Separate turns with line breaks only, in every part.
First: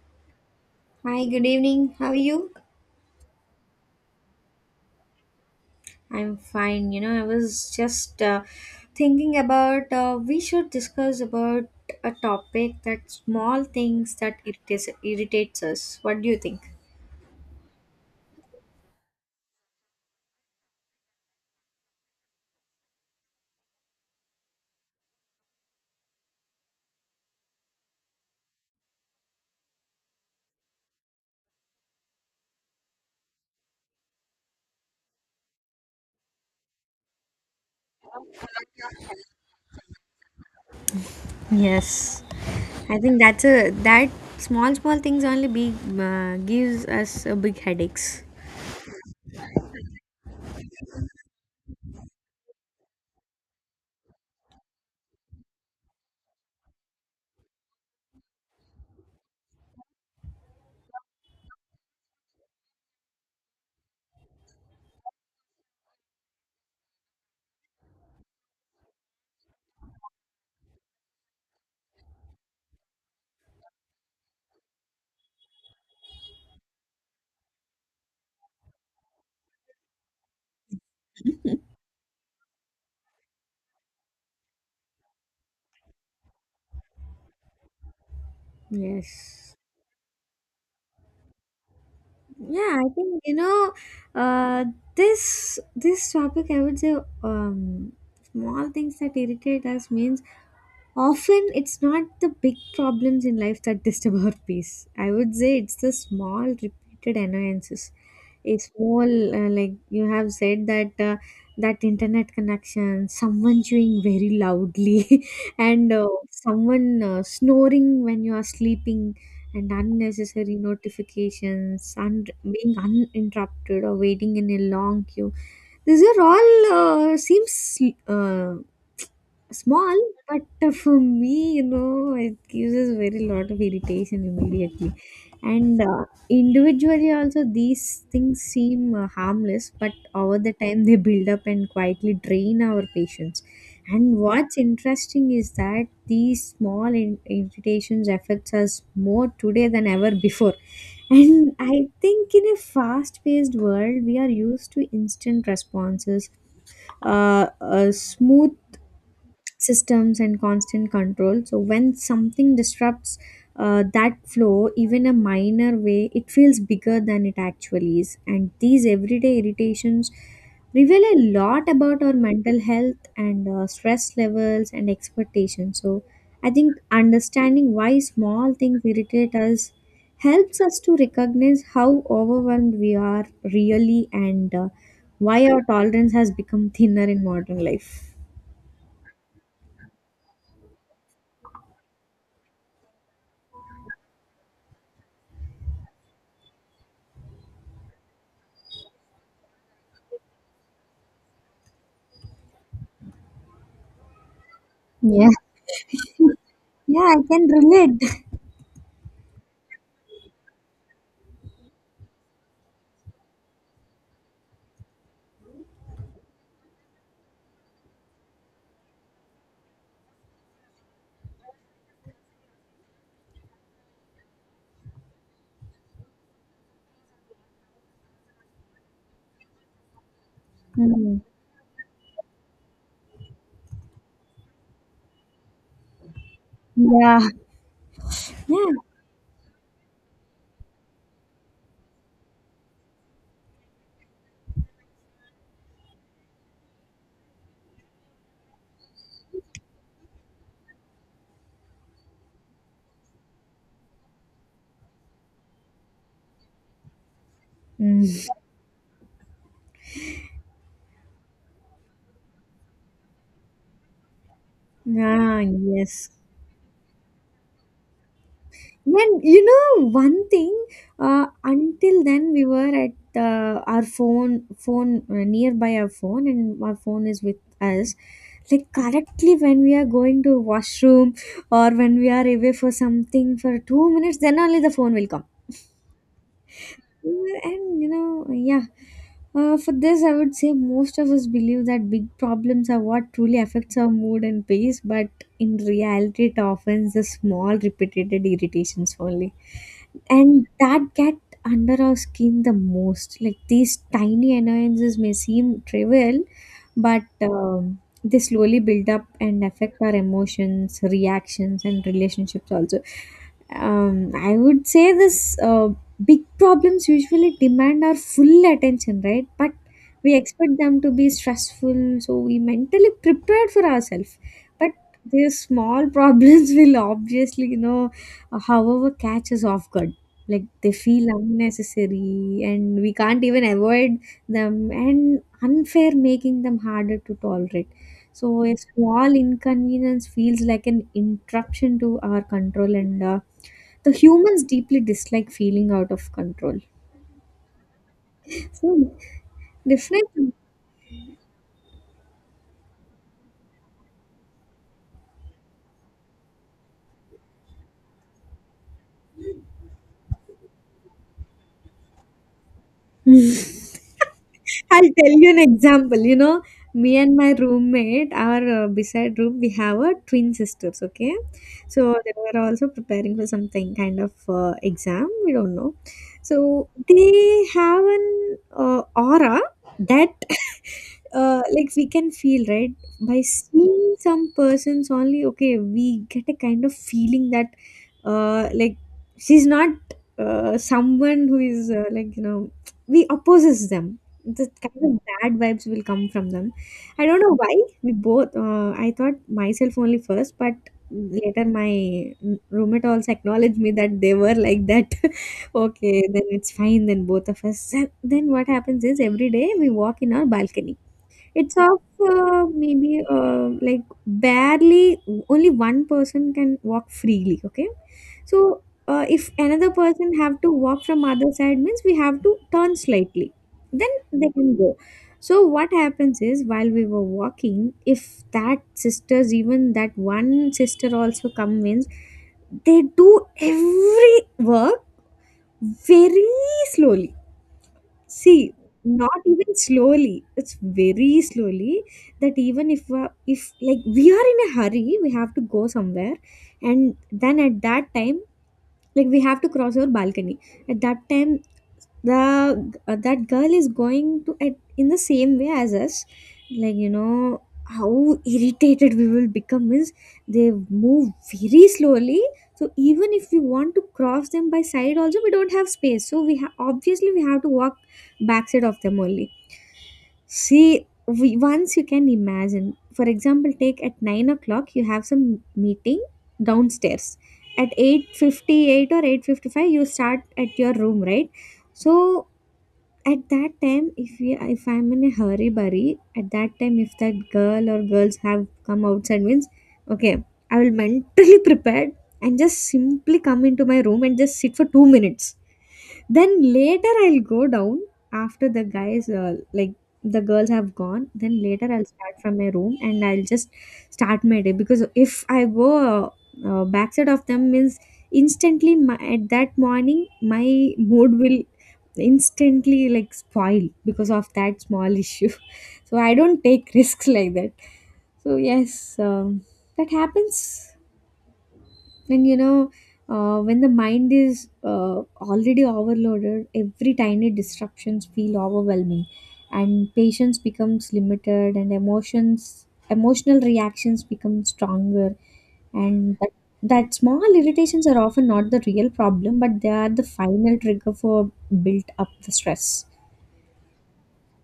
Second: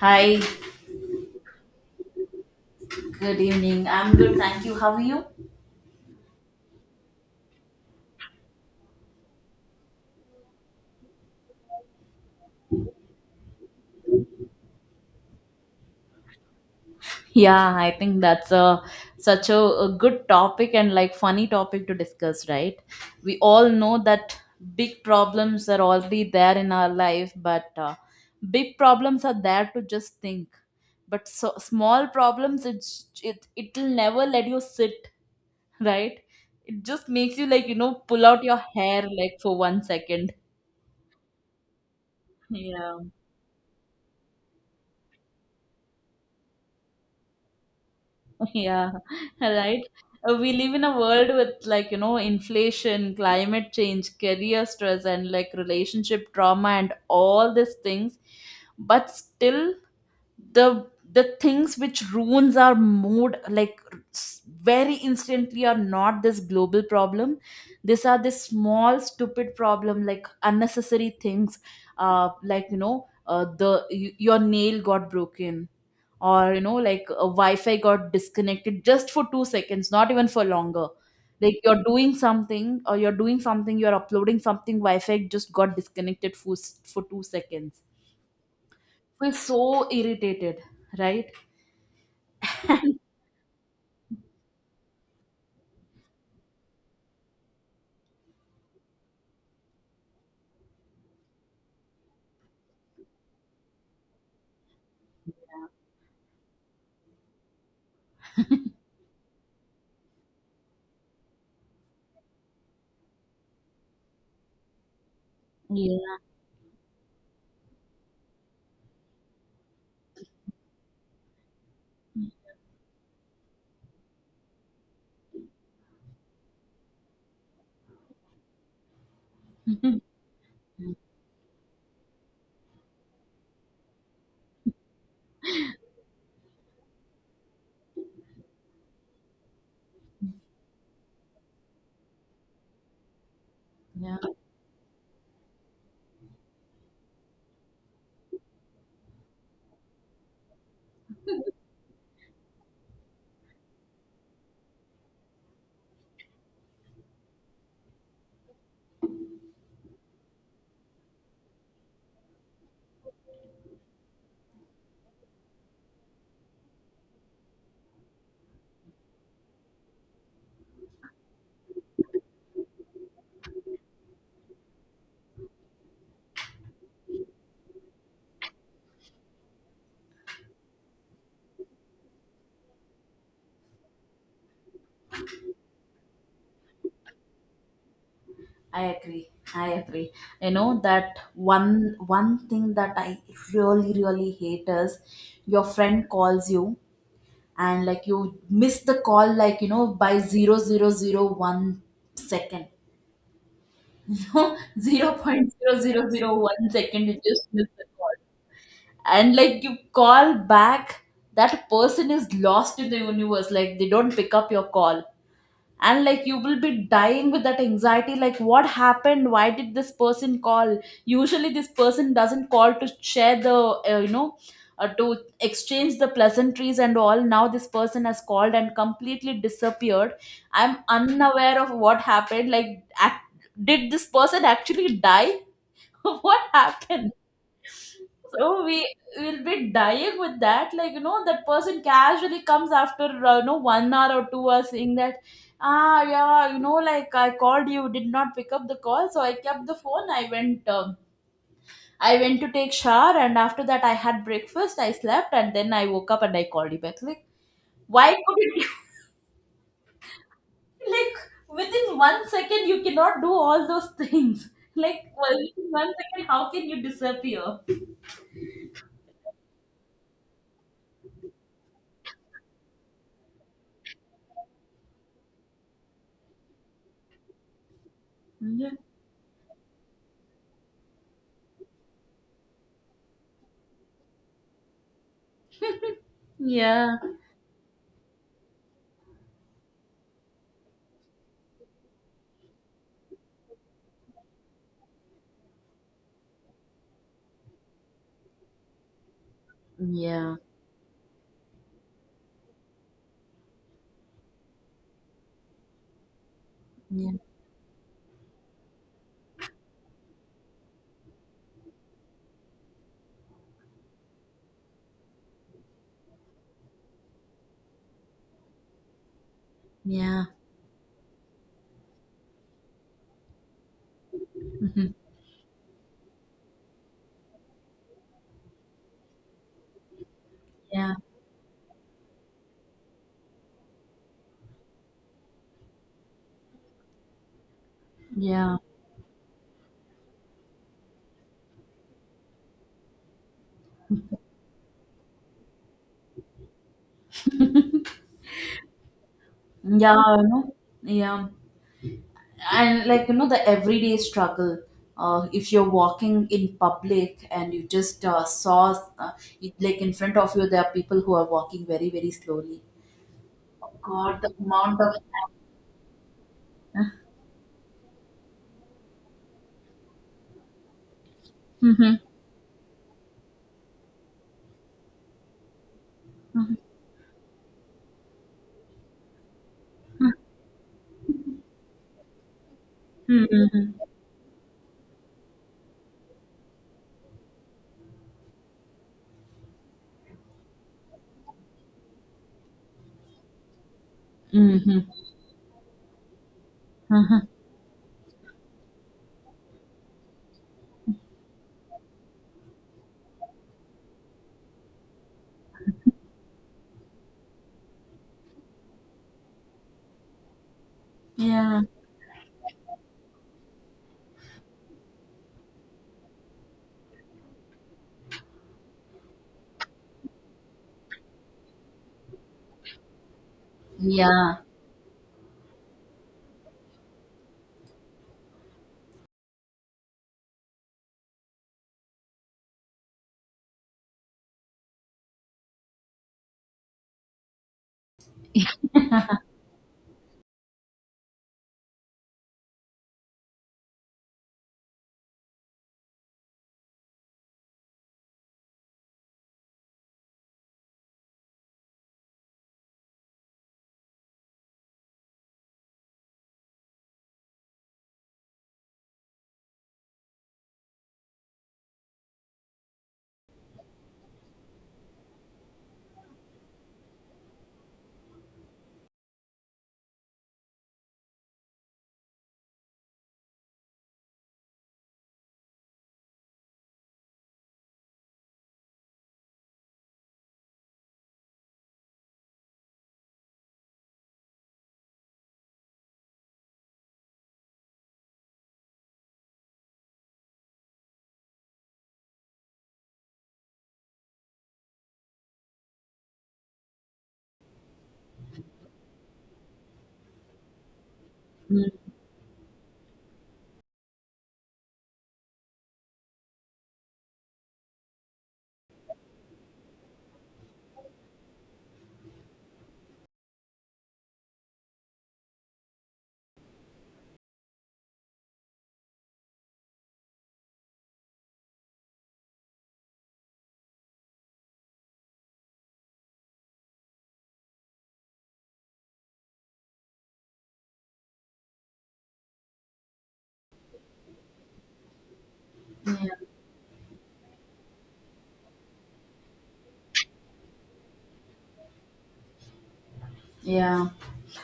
Hi,
Hi, good evening. How are you?
good evening. I'm good, thank you. How are you?
I'm fine. You know, I was just thinking about we should discuss about a topic that small things that irritates us. What do you think?
Yeah, I think that's a such a good topic and like funny topic to discuss, right? We all know that big problems are already there in our life, but big problems are there to just think. But so, small problems, it'll never let you sit, right? It just makes you like you know pull out your hair like for 1 second.
Yes. I
Yeah.
think that's a that small small things only big gives us a big headaches.
Yeah, right. We live in a world with like, you know, inflation, climate change, career stress, and like relationship trauma and all these things. But still, the the things which ruins our mood like very instantly are not this global problem. These are this small stupid problem like unnecessary things. Like you know, the your nail got broken, or you know like a wi-fi got disconnected just for 2 seconds, not even for longer. Like you're doing something, or you're doing something, you're uploading something, wi-fi just got disconnected for 2 seconds. Feel
Yes.
so irritated, right?
Yeah, I think you know uh, this topic. I would say um, small things that irritate us means often it's not the big problems in life that disturb our peace. I would say it's the small repeated annoyances. A small, like you have said that that internet connection, someone chewing very loudly, and
Yeah.
someone snoring when you are sleeping, and unnecessary notifications, and being uninterrupted or waiting in a long queue. These are all seems uh, small, but for me, you know, it gives us very lot of irritation immediately. And individually also these things seem harmless, but over the time they build up and quietly drain our patience.
Yeah,
And what's interesting is that these small irritations affects us more today than ever before. And I think in a fast paced world we are used to instant responses, smooth systems and constant control. So when something disrupts that flow even a minor way, it feels bigger than it actually is. And these everyday irritations reveal a lot about our mental health and stress levels and expectations. So I think understanding why small things irritate us helps us to recognize how overwhelmed we are really. And why our tolerance has become thinner in modern life.
I agree, I agree. You know that one thing that I really really hate is your friend calls you, and like you miss the call like you know by 0.0001 second, no, zero, you
Yeah.
0.0001
Yeah,
second, you
I
just
can
miss the
relate.
call. And like you call back, that person is lost in the universe, like they don't pick up your call. And like you will be dying with that anxiety, like what happened, why did this person call? Usually this person doesn't call to share the uh, you know to exchange the pleasantries and all. Now this person has called and completely disappeared. I'm
Hmm.
unaware of what happened, like ac did this person actually die? What happened? So
Yeah.
we will be dying with that. Like, that person casually comes after, 1 hour or 2 hours, saying that, ah, yeah, like, "I called you, did not pick up the call. So I kept the phone. I went to take shower. And after that, I had breakfast. I slept. And then I woke up and I called you back." Like, why
Mm.
couldn't you? Like, within 1 second, you cannot do all those things. Like, well,
Ah,
within one
yes.
second, how can you disappear?
When you know one thing, until then we were at our phone, nearby our phone, and our phone is with us. Like correctly when we are going to washroom or when we are away for something for 2 minutes, then only the phone will come.
Yeah.
Yeah, and you know, yeah, for this, I would say most of us believe that big problems are what truly affects our mood and pace, but in reality, it often is the small, repeated irritations only,
Yeah.
and that get under our skin the most, like these tiny annoyances may seem trivial, but
Yeah.
they slowly build up and affect our emotions reactions and relationships also. I would say this big problems usually demand our full attention, right? But we
Yeah.
expect them to be stressful so we mentally prepared for ourselves. But
Mhm.
these small problems will obviously however catch us off guard, like they
Yeah.
feel unnecessary and we can't even avoid them and unfair, making them harder to tolerate. So a
Yeah.
small inconvenience feels like an interruption to our control, and the humans deeply dislike feeling out of control, so
Yeah. You
definitely.
know? Yeah. And like, the everyday struggle. If you're walking in public and you just saw, it, like in front of you, there are people who are walking very, very slowly. Oh God, the amount
I'll
of.
tell you an example. You know, me and my roommate, our beside room, we have a twin sisters. Okay,
Mm-hmm.
so they were also preparing for something kind of exam. We don't know. So they have an aura that, like, we can feel right by
Mm-hmm.
seeing some persons only. Okay, we get a kind of feeling that, like, she's not someone who is we opposes them. The
Mm-hmm.
kind of bad vibes will come from them. I don't
Mm-hmm.
know why we both. I thought myself only first, but later my roommate also acknowledged me that they were like that. Okay, then it's fine. Then both of us. Then what happens is every day we walk in our balcony. It's
Yeah.
of maybe like barely only one person can walk freely. Okay, so if another person have to walk from other side means we have to turn slightly, then they
Yeah.
can go. So what happens is while we were walking, if that sisters even that one sister also come means they do every work very slowly. See, not even slowly. It's very slowly that even if like we are in a hurry, we have to go somewhere, and then at that time, like we have to cross our balcony. At that time, the that girl is going to at, in the same way as us, like you know how irritated we will become is they move very slowly. So even if we want to cross them by side also we don't have space, so obviously we have to walk backside of them only. See, we, once you can imagine. For example, take at 9 o'clock you have some meeting downstairs. At 8:58 or 8:55 you start at your room, right? So at that time, if I'm in a hurry burry, at that time, if that girl or girls have come outside means, okay, I will mentally prepared and just simply come into my room and just sit for 2 minutes, then later I'll go down after the guys, like the girls have gone. Then later I'll start from my room and I'll just start my day because if I go backside of them means instantly my, at that morning my mood will instantly like spoil because of that small issue. So I don't take risks like that. So yes, that happens. And you know, when the mind is already overloaded, every tiny disruptions feel overwhelming, and patience becomes limited, and emotional reactions become stronger, and that small irritations are often not the real problem, but they are the final trigger for built up the stress.
Yeah.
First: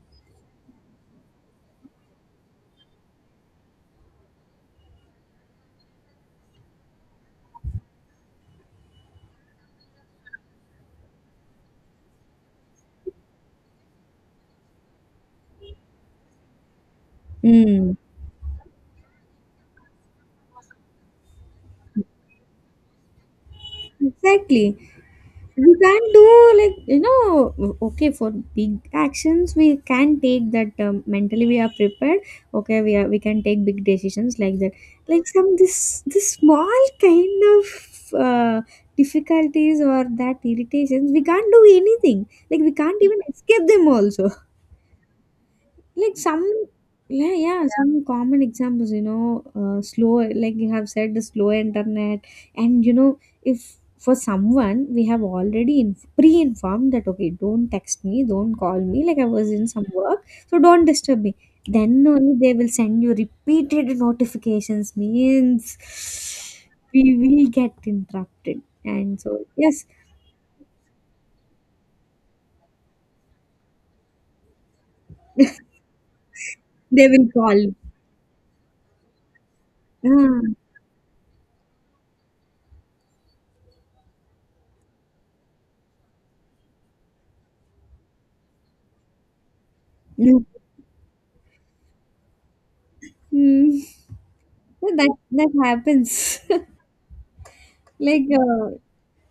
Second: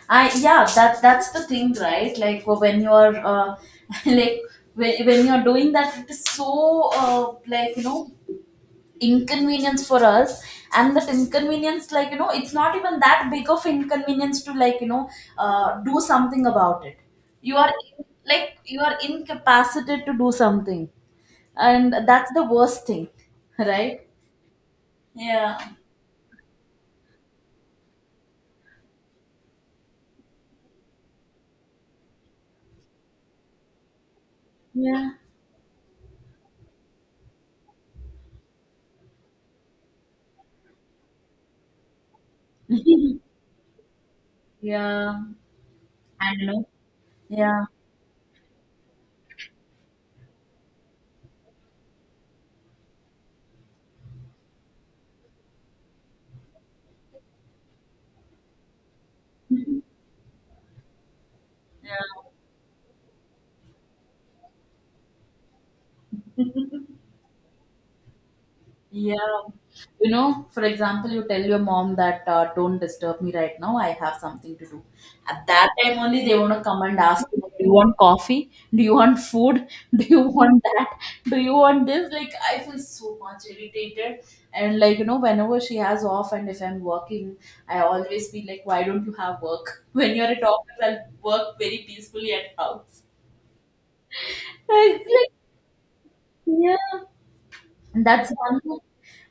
I Yeah, that that's the thing, right? Like when you're like when you're doing that, it is so like you know inconvenience for us, and that inconvenience, like it's not even that big of inconvenience to like you know do something about it. You are
Mm,
in- like you are incapacitated to do something, and that's the worst thing, right?
exactly.
Yeah.
We can do okay for big actions we can take that. Mentally we are prepared. Okay, we can take big decisions like that.
Yeah.
Like some, this small kind of difficulties or that irritations, we can't do anything, like we can't even escape them also.
Yeah.
Like
I
some,
know.
yeah,
Yeah.
yeah, some common examples, you know, slow, like you have said, the slow internet. And, you know, if for someone we have already pre informed that, okay, don't text me, don't call me, like I was in some work, so don't disturb me. Then only they will send you repeated notifications, means
Yeah.
we will get interrupted.
Yeah.
And so, yes,
You know, for example, you tell your mom that don't disturb me right now, I have something to do. At that time only, they want to come and
they
ask
will
you, do you
call.
want coffee? Do you want food? Do you want
Ah,
that? Do you want this? Like, I feel so much irritated. And, like, whenever she has off and if I'm working, I always be like, why don't you have work? When you're at
no.
office, I'll work very peacefully at house.
Hmm. So
I
That,
like,
that happens.
yeah. And
Like,
that's one more,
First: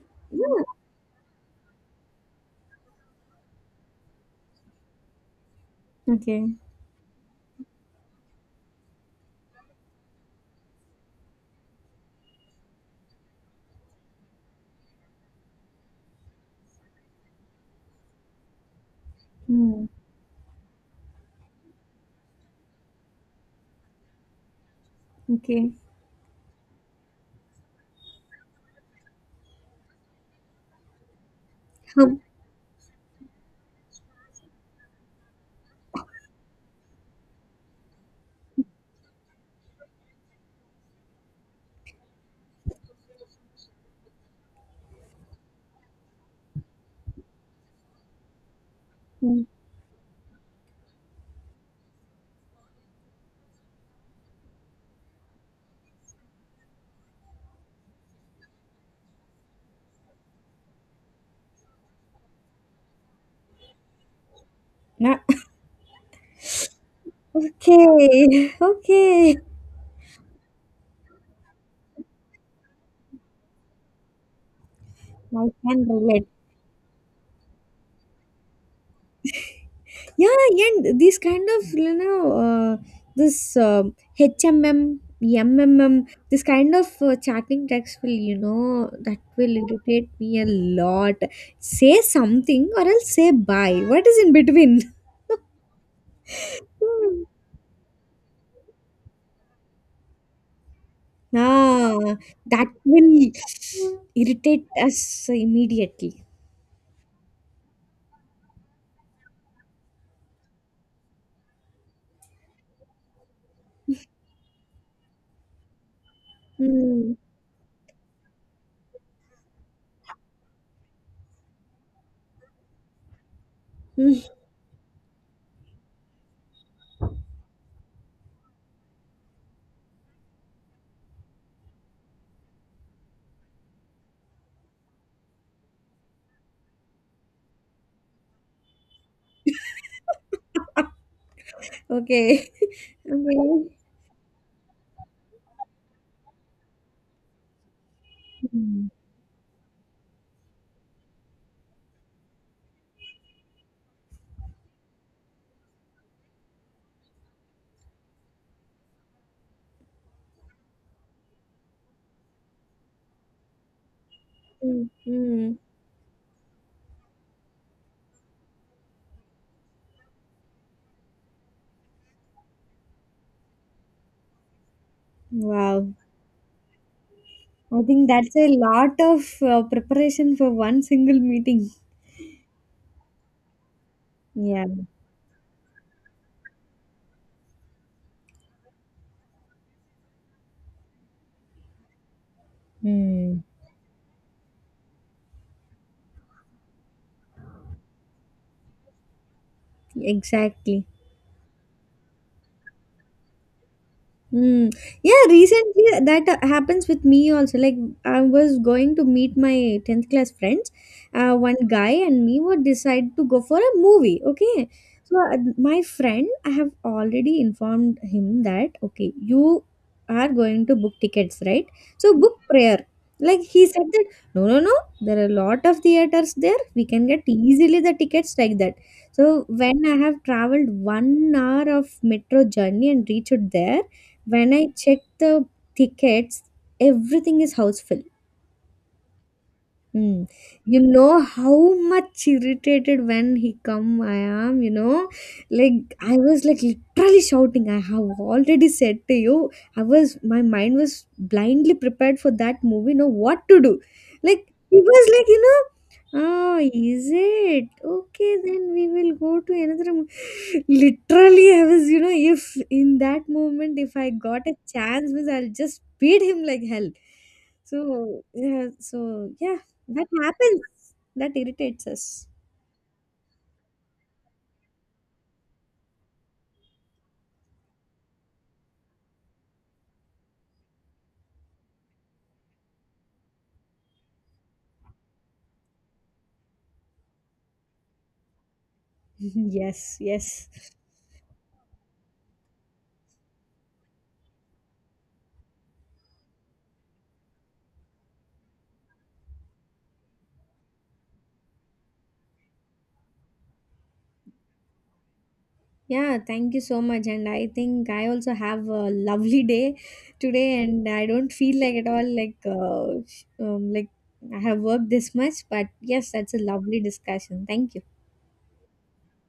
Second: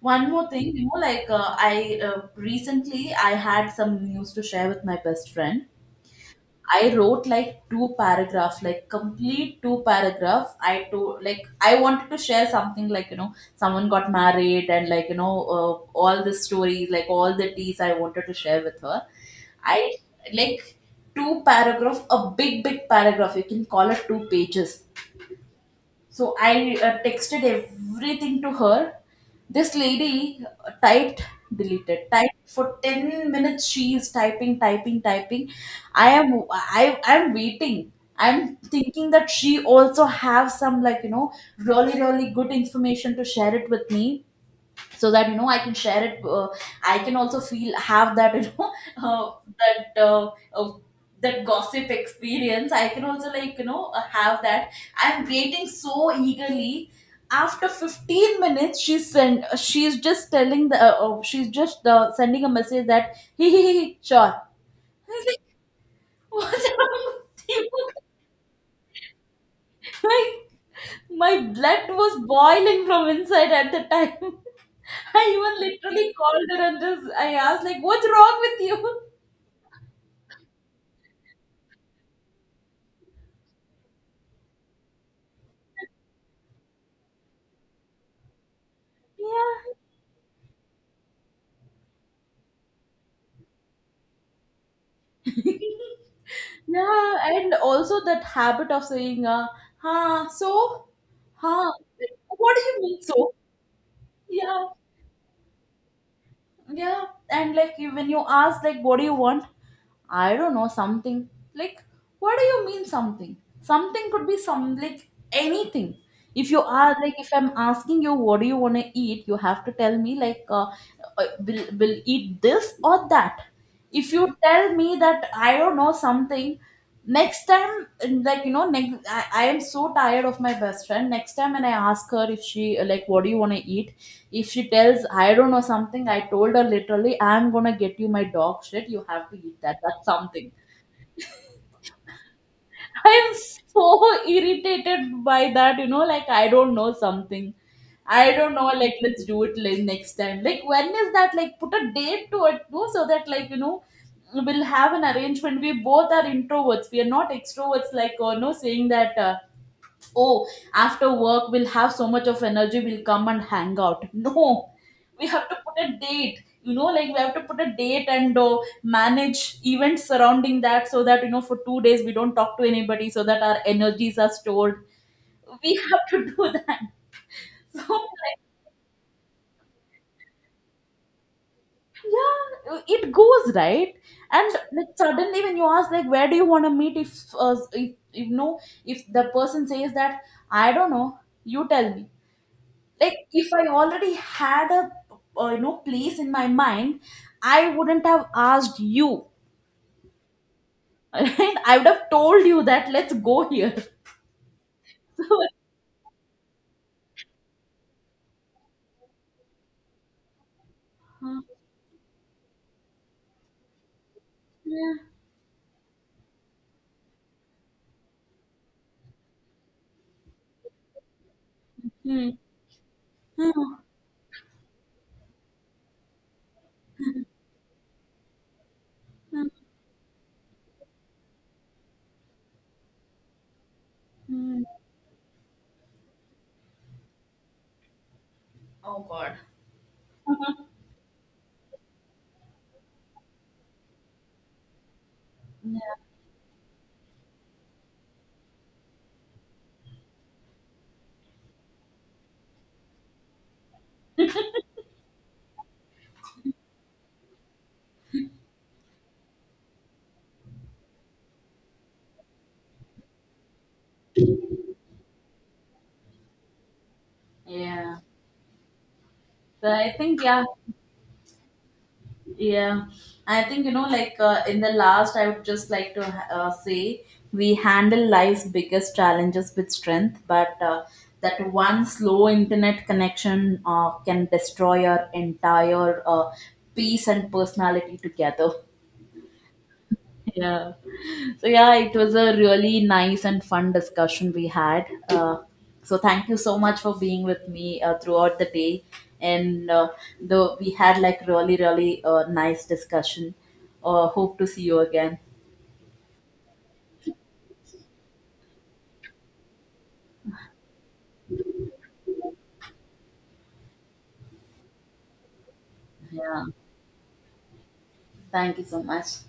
one more
yeah.
thing, you know, like I recently I had some news to share with my best friend.
Okay.
I wrote like two paragraph, like complete two paragraph. I wanted to share something, like you know someone got married and like you know all the stories, like all the teas I wanted to share with her.
Hmm.
I like Two paragraph, a big big paragraph. You can call it two pages.
Okay.
So I texted everything to her. This lady typed, deleted,
How-
typed for 10 minutes. She is typing, typing, typing. I'm waiting. I'm thinking that she also have some like you know really really good information to share it with me, so that I can share it, I can also feel have that uh,
Hmm.
that uh, uh, that gossip experience I can also like you know have that. I'm waiting so eagerly. After 15 minutes, she's send, she's just telling the, she's just sending a message that, "He he, sure." I
Nah.
was like, what's wrong with you?
Okay. Okay.
Like, my blood was boiling from inside at the time. I
I
even
can
literally
relate.
called her and just I asked like, "What's wrong with you?"
Yeah, and these kind of you know uh, this this kind of chatting text will that will
Yeah.
irritate me a lot. Say something or else say bye. What is in between?
Yeah,
Hmm.
and also that habit of saying, "Huh, so, huh,
Ah,
what do
that
you mean
will
so?"
irritate
Yeah,
us immediately.
yeah, and when you ask like, "What do you want?" I don't know, something. Like, what do you mean something? Something could be some, like, anything. If you are,
Hmm.
like, if I'm asking you, what do you want to eat, you have to tell me, like, will eat this or that. If
Hmm.
you tell me that, I don't know, something, next time, like, next, I am so tired of my best friend. Next time when I ask her if she, like, what do you want to eat, if she tells, I don't know something, I told her literally, I'm gonna get you my dog shit. You have to eat that. That's
Okay.
something. I'm
Okay.
so irritated by that, like I don't know something. I don't know,
Hmm.
like let's do it like next time. Like when is that? Like put a date to it, too, so that like you know we'll have an arrangement. We both are introverts. We are not extroverts. Like or no, saying that oh, after work we'll have so much of energy, we'll come and hang out, no.
Hmm.
We have
Hmm.
to put a date, you know, like we have to put a date and manage events surrounding that, so that for 2 days we don't talk to anybody, so that our energies are stored. We
Wow.
have to do that.
I
So
think that's
like,
a lot of preparation for one single meeting.
yeah, it goes right. And
Yeah.
like, suddenly when you ask like, where do you want to meet, if the person says that, I don't know, you tell me. Like,
Hmm.
if I already had a place in my mind, I wouldn't have asked you.
Exactly.
Right? I would have told you that let's go here.
Mm. Yeah,
So,
recently that happens with me also. Like I was going to meet my 10th class friends.
uh,
One guy and me would decide to go for a movie. Okay.
yeah.
So my friend, I have already informed him that, okay, you are going to book tickets, right? So
Hmm.
book prayer. Like he
Hmm.
said that, no, no, no, there are a lot of theaters there. We can get easily the tickets like that. So
Hmm.
when I have traveled 1 hour of metro journey and reached there, when
Hmm.
I check the tickets, everything is houseful.
Oh god.
Mm. You know how much irritated when he come I am, you know,
Yeah,
like I was like literally shouting. I have already said to you, I was my mind was blindly prepared for that movie. Know what to do? Like he was like, you know, oh, is it okay? Then we will go to another. Literally, I was, you know, if in that moment, if I got a chance, means I'll just beat him like hell.
yeah,
So yeah,
so I
that
think, yeah.
happens. That irritates us.
Yeah, I think, in the last, I would just like to say, we handle life's biggest challenges with strength, but that one slow internet connection can destroy our entire, peace and personality together.
Yes, yes.
Yeah. So yeah, it was a really nice and fun discussion we had. So thank you so much for being with me throughout the day, and though we had like really really nice discussion. Hope to see you again.
Yeah, thank you so much. And I think I also have a lovely day today, and I don't feel like at all like like I have worked this much. But yes, that's a
Yeah.
lovely discussion. Thank you.
Thank you so much.